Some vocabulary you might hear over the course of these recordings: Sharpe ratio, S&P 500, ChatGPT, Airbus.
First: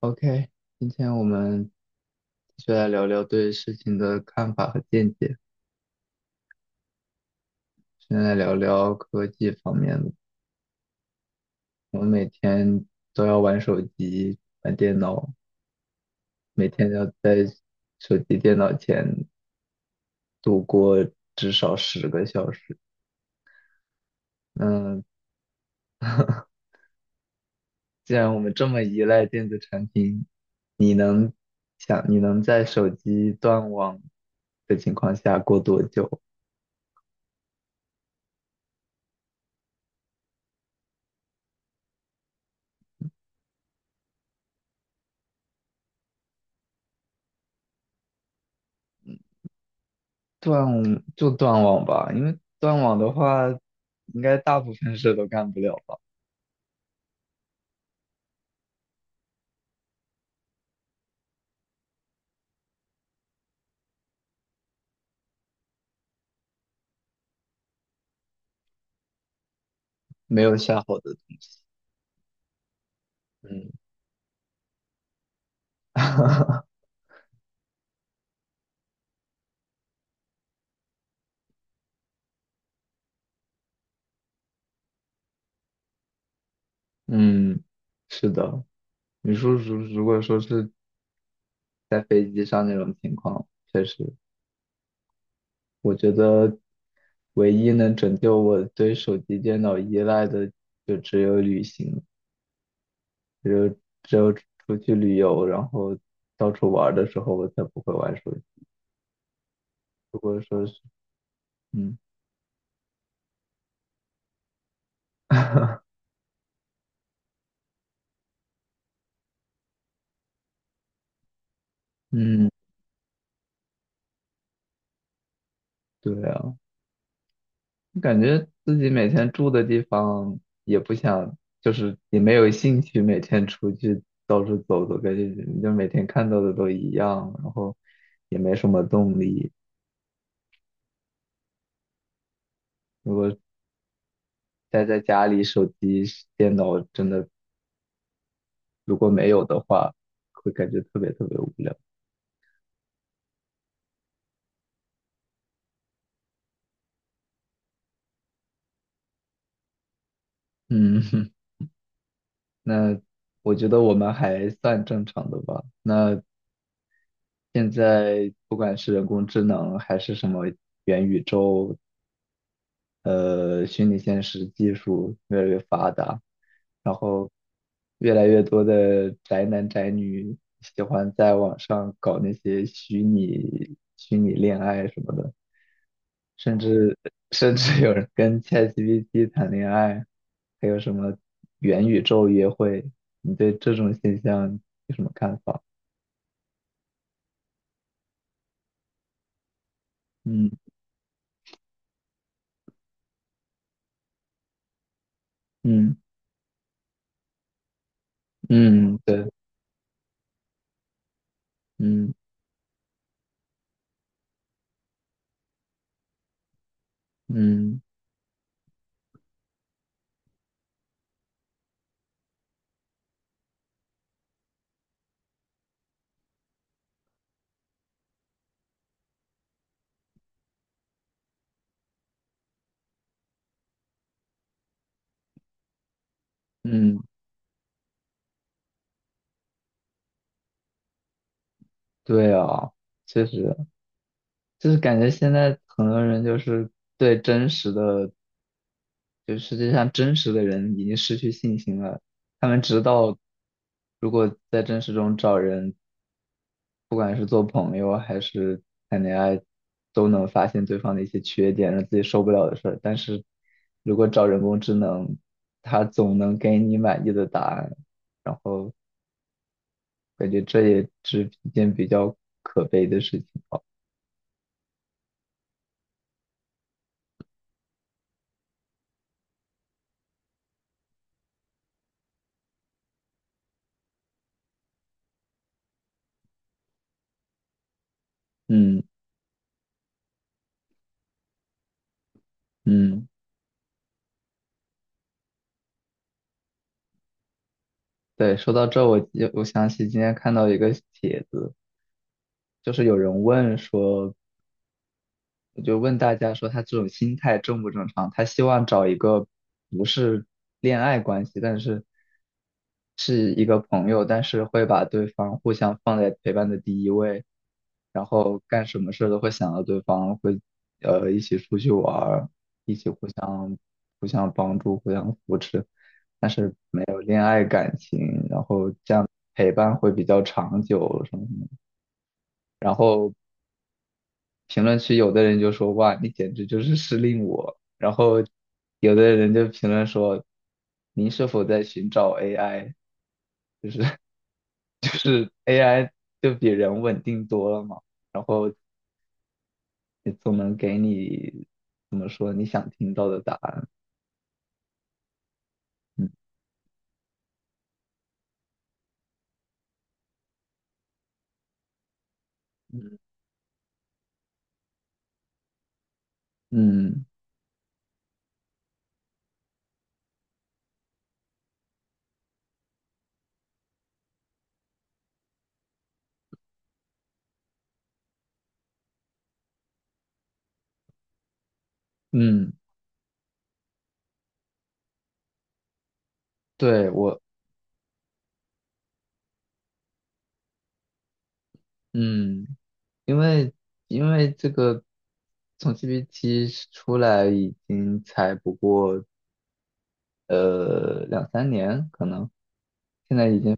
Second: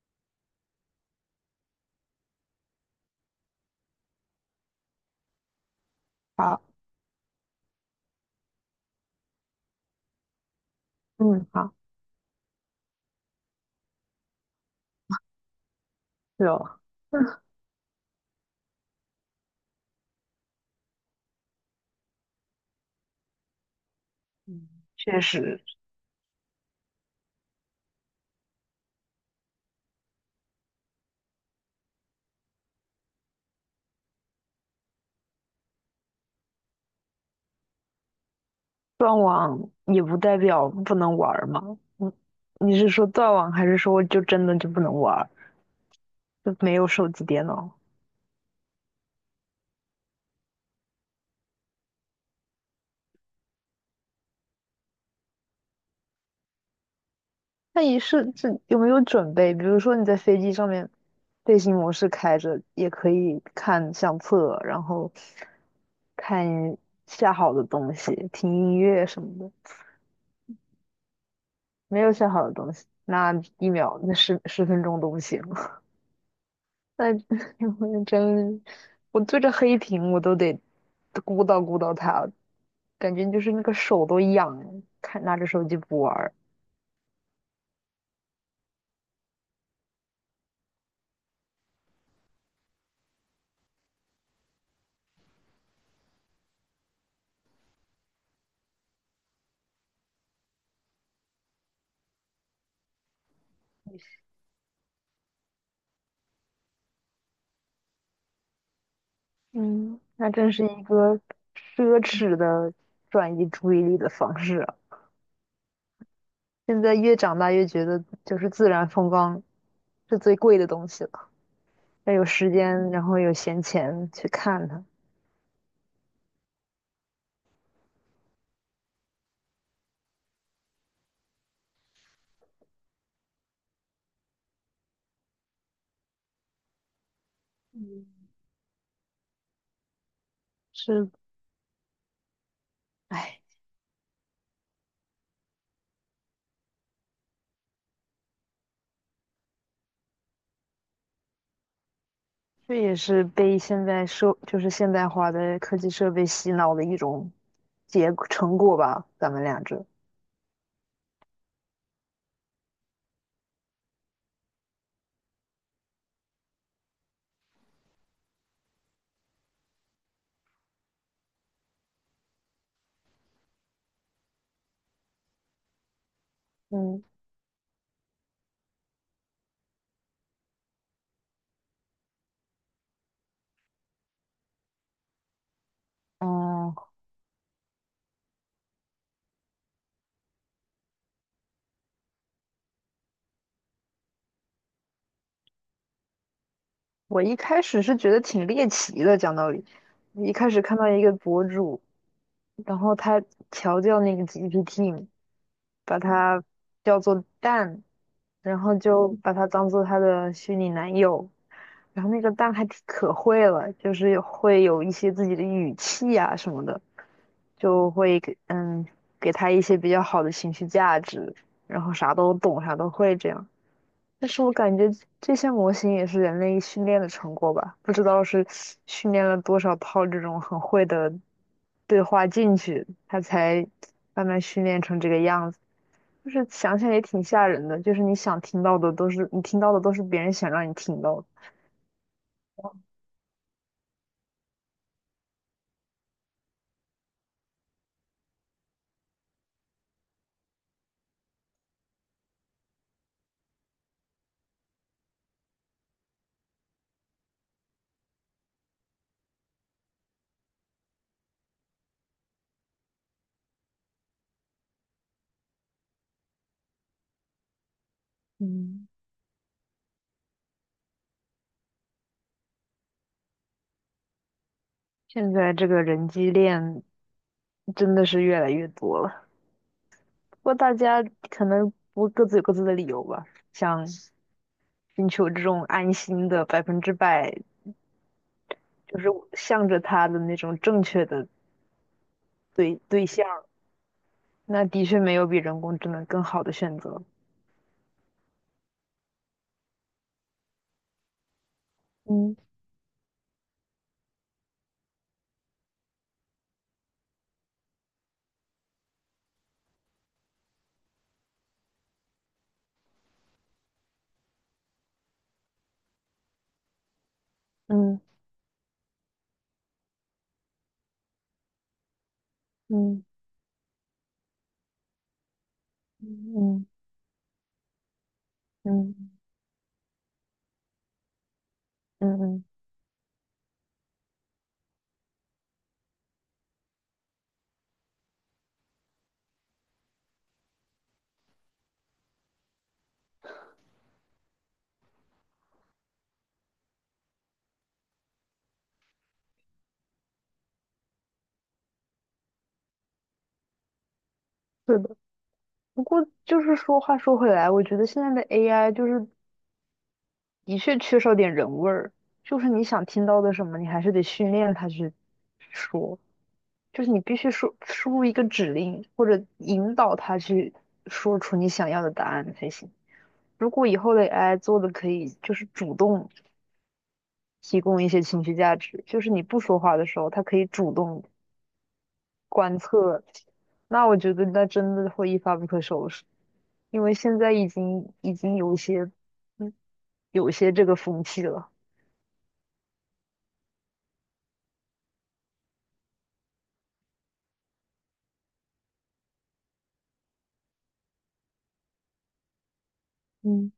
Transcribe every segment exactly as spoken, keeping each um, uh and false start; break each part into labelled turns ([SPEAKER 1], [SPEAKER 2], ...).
[SPEAKER 1] OK，今天我们继续来聊聊对事情的看法和见解。
[SPEAKER 2] 好。
[SPEAKER 1] 现在来聊聊科技方面的。
[SPEAKER 2] 嗯，好。
[SPEAKER 1] 我们每天都要玩手机、玩电脑，
[SPEAKER 2] 是
[SPEAKER 1] 每
[SPEAKER 2] 哦。
[SPEAKER 1] 天要在手机、电脑前度过至少十个小时。
[SPEAKER 2] 嗯，
[SPEAKER 1] 嗯，
[SPEAKER 2] 确实。
[SPEAKER 1] 既然我们这么依赖电子产品，想你能在手机断网的情况下过多久？
[SPEAKER 2] 断网也不代表不能玩儿嘛。你你是说断网，还是说就真的就不能玩儿，就没有手机、电脑？
[SPEAKER 1] 断，就断网吧，因为断网的话，应该大部分事都干不了吧。
[SPEAKER 2] 那你是这有没有准备？比如说你在飞机上面，飞行模式开着，也可以看相册，然后看下好的东西，听音乐什么的。
[SPEAKER 1] 没有下好的东西。
[SPEAKER 2] 没有下好的东西，那一
[SPEAKER 1] 嗯，
[SPEAKER 2] 秒那十十分钟都不行。那 我真，我对着黑屏我都得鼓捣鼓捣它，感觉就是那个手都痒，看拿着手机不玩儿。
[SPEAKER 1] 嗯，是的。你说如如果说是在飞机上那种情况，确实，我觉得唯一能拯救我对手机、电脑依赖的，就只有旅行，只有只有出去旅游，然后到处玩儿的时候，我才不会玩手机。
[SPEAKER 2] 嗯，
[SPEAKER 1] 如
[SPEAKER 2] 那
[SPEAKER 1] 果
[SPEAKER 2] 真是
[SPEAKER 1] 说是，
[SPEAKER 2] 一个
[SPEAKER 1] 嗯
[SPEAKER 2] 奢侈的转移注意力的方式啊。现在越长大越觉得，就是自然风光是最贵的东西了，要有
[SPEAKER 1] 嗯，
[SPEAKER 2] 时间，然后有闲钱去看它。
[SPEAKER 1] 对啊。感觉自己每天住的地方也不想，就是也没有兴趣每天出去到处走走，感觉你就每天看到的都一样，然后也没什么动力。
[SPEAKER 2] 是。
[SPEAKER 1] 如果
[SPEAKER 2] 哎，
[SPEAKER 1] 待在家里，手机、电脑真的如果没有的话，会感觉特别特别无聊。
[SPEAKER 2] 这也是被现在社，就是现代化的科技设备洗脑的一种。结成果吧，咱们俩这。
[SPEAKER 1] 嗯，那我觉得我们还算正常的吧。那现在不管是人工智能还是什么元宇宙，呃，虚拟现实技术越来越发达，然
[SPEAKER 2] 嗯
[SPEAKER 1] 后越来越多的宅男宅女喜欢在网上搞那些虚拟虚拟恋爱什么的，甚
[SPEAKER 2] 嗯，
[SPEAKER 1] 至甚至有人跟 ChatGPT 谈恋爱，还有什么元宇宙约会，你对这种现象有什么看法？
[SPEAKER 2] 我一开始是觉得挺猎奇的，讲道理，我一开
[SPEAKER 1] 嗯
[SPEAKER 2] 始看到一个博主，然后他调教那个 G P T，
[SPEAKER 1] 嗯
[SPEAKER 2] 把它叫做蛋，然后
[SPEAKER 1] 嗯，
[SPEAKER 2] 就
[SPEAKER 1] 对，
[SPEAKER 2] 把它当做他的虚拟男友。然后
[SPEAKER 1] 嗯
[SPEAKER 2] 那个蛋还挺可会了，就是有会有一些自己的语气啊什么的，
[SPEAKER 1] 嗯
[SPEAKER 2] 就会给嗯给他一些比较好的情绪价值，然后啥都懂，啥都会这样。但是我感觉这些模型也是人类训练的成果吧，不知道是训练了多少套这种很会的对话进去，它才慢慢训练成这个样子。就是想想
[SPEAKER 1] 嗯，
[SPEAKER 2] 也挺吓人的，就是你想听到的都是你听到的都是别人想让你听到的。
[SPEAKER 1] 对啊，确实。就是感觉现在很多人就是对真实的，就世界上真实的人已经失去信心了。他们知道，如果在真实中找人，不管是做朋友还是谈恋爱，都能发现对方的一些缺点，让自己受不了的事儿。但是如果找人工智能，它总能给你满意的答案，然后
[SPEAKER 2] 嗯。
[SPEAKER 1] 感觉这也是一件比较可悲的事情。
[SPEAKER 2] 现在这个人机恋真的是越来越多了，不过大家可能不各自有各自的理由吧，想寻求这种安心的百分之百，
[SPEAKER 1] 嗯
[SPEAKER 2] 就是向着他的那种正确的对
[SPEAKER 1] 嗯。
[SPEAKER 2] 对象，那的确没有比人工智能更好的选择。
[SPEAKER 1] 对，说到这，我就我想起今天看到一个帖子，
[SPEAKER 2] 嗯
[SPEAKER 1] 就是有人问说，就问大家说他这种心态正不正常？他希望找一个不是恋爱关系，但是是一个朋友，但是会把对方互相放在陪伴的第一位，
[SPEAKER 2] 嗯
[SPEAKER 1] 然后干什么事都会想到对方，会呃一起出去玩儿，一起
[SPEAKER 2] 嗯
[SPEAKER 1] 互相互相帮助、互相扶持，但
[SPEAKER 2] 嗯
[SPEAKER 1] 是
[SPEAKER 2] 嗯
[SPEAKER 1] 没有恋爱感情，然后这
[SPEAKER 2] 嗯
[SPEAKER 1] 样陪伴会比较长久什么什么。
[SPEAKER 2] 嗯嗯，
[SPEAKER 1] 然后评论区有的人就说哇，你简直就是失令我，然后有的人就评论说您是否在寻找 A I？就是 A I 就比人稳定多了嘛，然后也总能给你怎么说你想听到的答案。
[SPEAKER 2] 对的。不过
[SPEAKER 1] 嗯
[SPEAKER 2] 就是说话说回来，我觉得现在的 A I 就是的确缺少点人味儿，就是你想
[SPEAKER 1] 嗯，
[SPEAKER 2] 听到的什么，你还是得训练它去说，就是你
[SPEAKER 1] 嗯
[SPEAKER 2] 必须输输入一个指令或者引导它去说出你想要的答案才行。如果以后的 A I 做的可以就是主动提供一些情绪价值，就是你不说话的时候，他可以主动
[SPEAKER 1] 嗯，
[SPEAKER 2] 观测。那我觉得那真的会一发不可收拾，因
[SPEAKER 1] 对
[SPEAKER 2] 为现
[SPEAKER 1] 我
[SPEAKER 2] 在已经已经有一些，嗯，有一些这个风气了。
[SPEAKER 1] 嗯，因为因为这个从 G P T 出来已经才不过呃两三年，可能现在已
[SPEAKER 2] 嗯
[SPEAKER 1] 经。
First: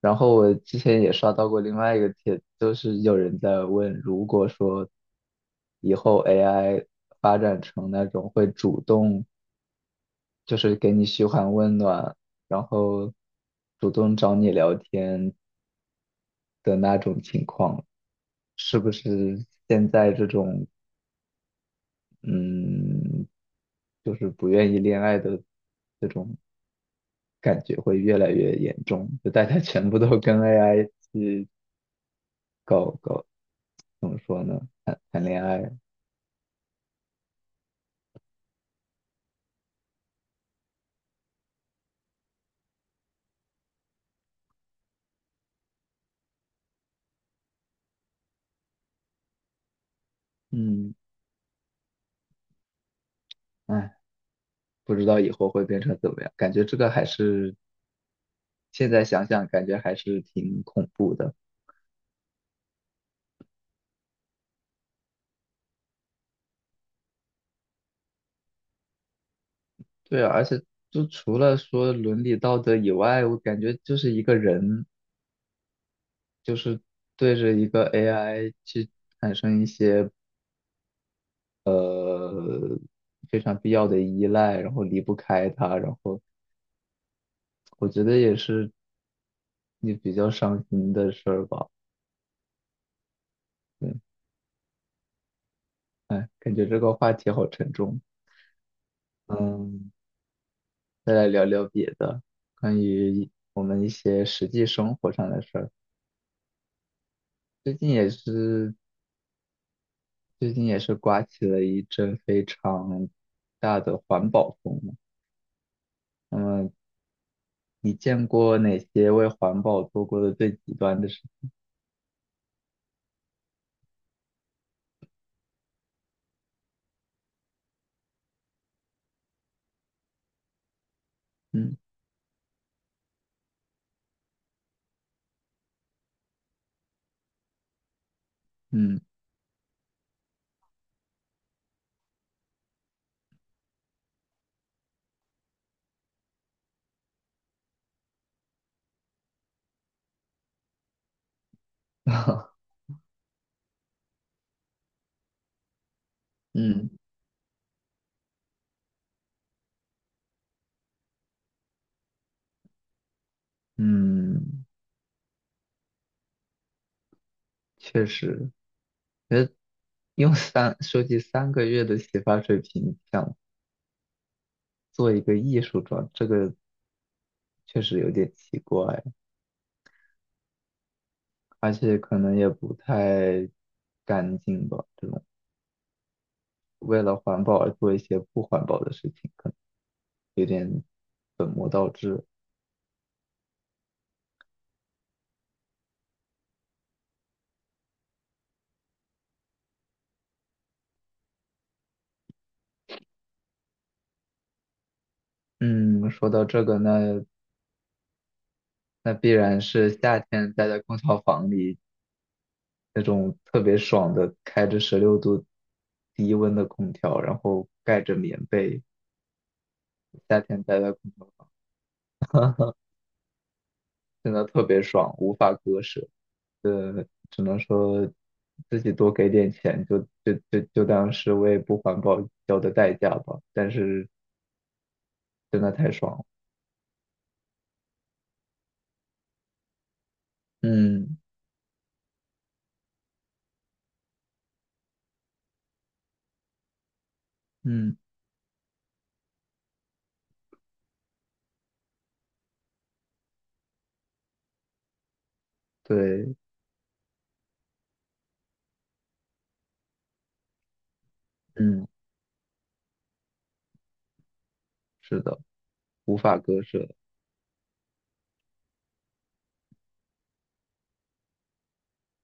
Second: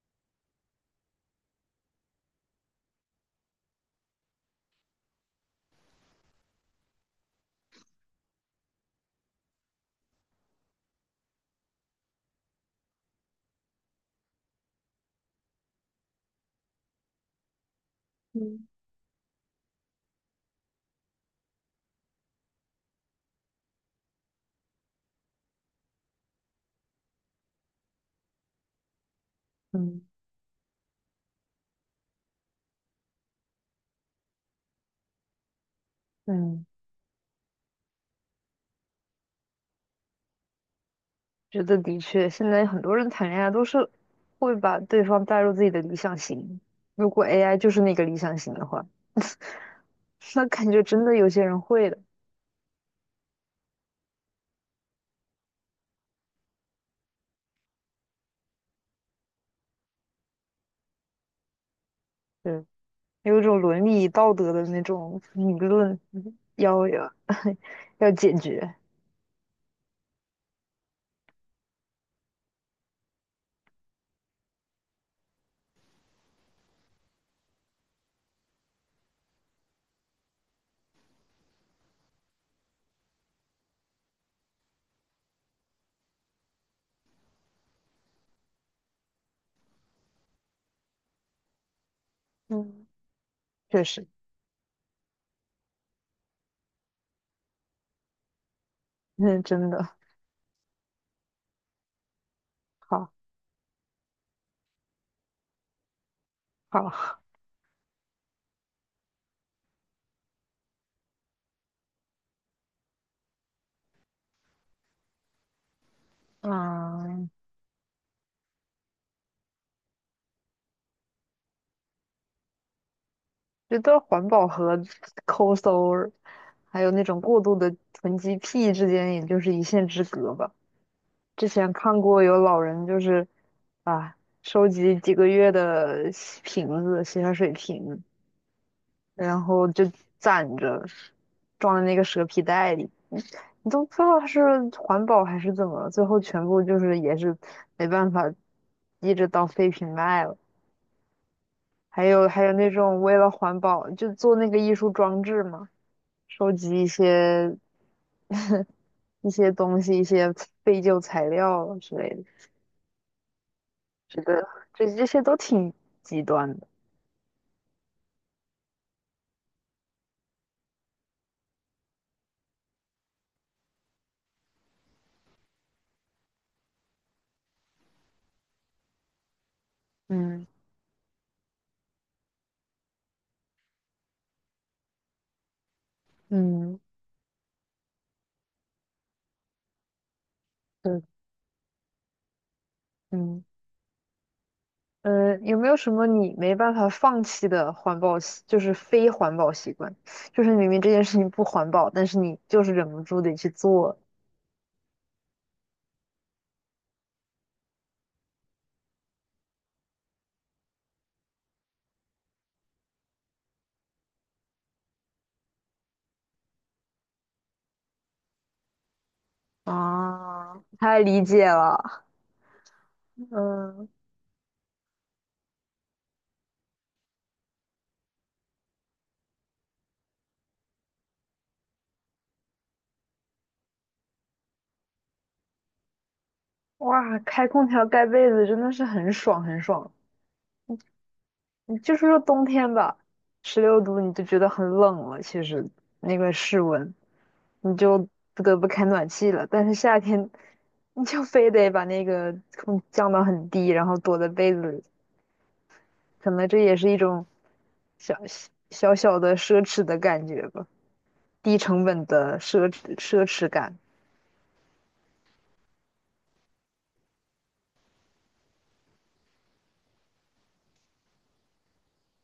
[SPEAKER 1] 然后我之前也刷到过另外一个帖子，就是有人在问，如果说以后 A I 发展成那种会主动，就是给你嘘寒问暖，然后主动找你聊天的那种情况，
[SPEAKER 2] 嗯
[SPEAKER 1] 是不是现在这种嗯，就是不愿意恋爱的这种感觉会越来越严重？就大家全部
[SPEAKER 2] 嗯
[SPEAKER 1] 都跟 A I 去怎么说呢？谈谈恋爱。
[SPEAKER 2] 嗯，觉得的确，现在很多人谈恋爱都是会把对方带入自己的理想型。如果 A I 就是那个理想型的话，那感觉
[SPEAKER 1] 嗯，
[SPEAKER 2] 真的有些人会的。
[SPEAKER 1] 哎，不知道以后会变成怎么样，感觉这个还是现在想想，感觉还是挺恐怖的。
[SPEAKER 2] 对。有一种伦理道德的那种理论要要 要解决。
[SPEAKER 1] 对啊，而且就除了说伦理道德以外，我感觉就是一个人，就是对着一个 A I 去产生一些呃非常必要的依赖，然后离不开它，然后我觉得也是你比较伤心的事儿吧。
[SPEAKER 2] 嗯，确
[SPEAKER 1] 嗯，
[SPEAKER 2] 实。
[SPEAKER 1] 哎，感觉这个话题好沉重。
[SPEAKER 2] 嗯，真的。
[SPEAKER 1] 嗯。再来聊聊别的，关于
[SPEAKER 2] 好，
[SPEAKER 1] 一我们一些实际生活上的事儿。
[SPEAKER 2] 好。
[SPEAKER 1] 最近也是，最近也是刮起了一阵非常大的环保风嘛。那么，
[SPEAKER 2] 嗯，
[SPEAKER 1] 你见过哪些为环保做过的最极端的事？
[SPEAKER 2] 觉得环保和抠搜儿，还有那种过度的囤积癖之间，也就是一线之隔吧。之前
[SPEAKER 1] 嗯
[SPEAKER 2] 看过有老人就是啊，收集几个月的洗瓶子、洗发水瓶，
[SPEAKER 1] 嗯
[SPEAKER 2] 然后就攒着，装在那个蛇皮袋里。你都不知道它是环保还是怎么了，最后全部就是也是没办法，一直当废品卖了。还有还有那 种为了环保就做那个艺术装置嘛，收集一
[SPEAKER 1] 嗯
[SPEAKER 2] 些一些东西、一些废旧材料啊之类的，觉得
[SPEAKER 1] 嗯，
[SPEAKER 2] 这这些都挺极端的。
[SPEAKER 1] 确实，用三收集三个月的洗发水瓶想做一个艺术装，这个确实有点奇怪。
[SPEAKER 2] 嗯
[SPEAKER 1] 而且可能也不太干净吧。这种
[SPEAKER 2] 嗯，
[SPEAKER 1] 为了环保而做一些不环保的事情，可能有点……
[SPEAKER 2] 对。嗯呃，有没有什么你没办法放弃的环保习，就是非环保习惯？就是明明这件事情不环保，但是你就是忍不住得去做。
[SPEAKER 1] 嗯，说到这个，那那必然是夏天待在空调房里那种特别爽的，开着十六度低温的空调，然后盖着棉被，夏天
[SPEAKER 2] 啊，
[SPEAKER 1] 待在
[SPEAKER 2] 太
[SPEAKER 1] 空
[SPEAKER 2] 理解
[SPEAKER 1] 调。
[SPEAKER 2] 了。嗯，
[SPEAKER 1] 真的特别爽，无法割舍。呃，只能说自己多给点钱，就就就就当是为不环保交的代价吧。但是真的太爽了，
[SPEAKER 2] 哇，开空调盖被子真的是很爽很爽。
[SPEAKER 1] 嗯
[SPEAKER 2] 你就是说冬天吧，十六度你就觉得很冷了，其实那个室温你
[SPEAKER 1] 嗯，
[SPEAKER 2] 就不得不开暖气了。但是夏天你就非得把那个空降到很低，然后躲在被子里，可
[SPEAKER 1] 对，
[SPEAKER 2] 能这也是一种小小小的奢侈的感觉吧，低成
[SPEAKER 1] 嗯，
[SPEAKER 2] 本的奢侈奢侈感。
[SPEAKER 1] 是的，无法割舍。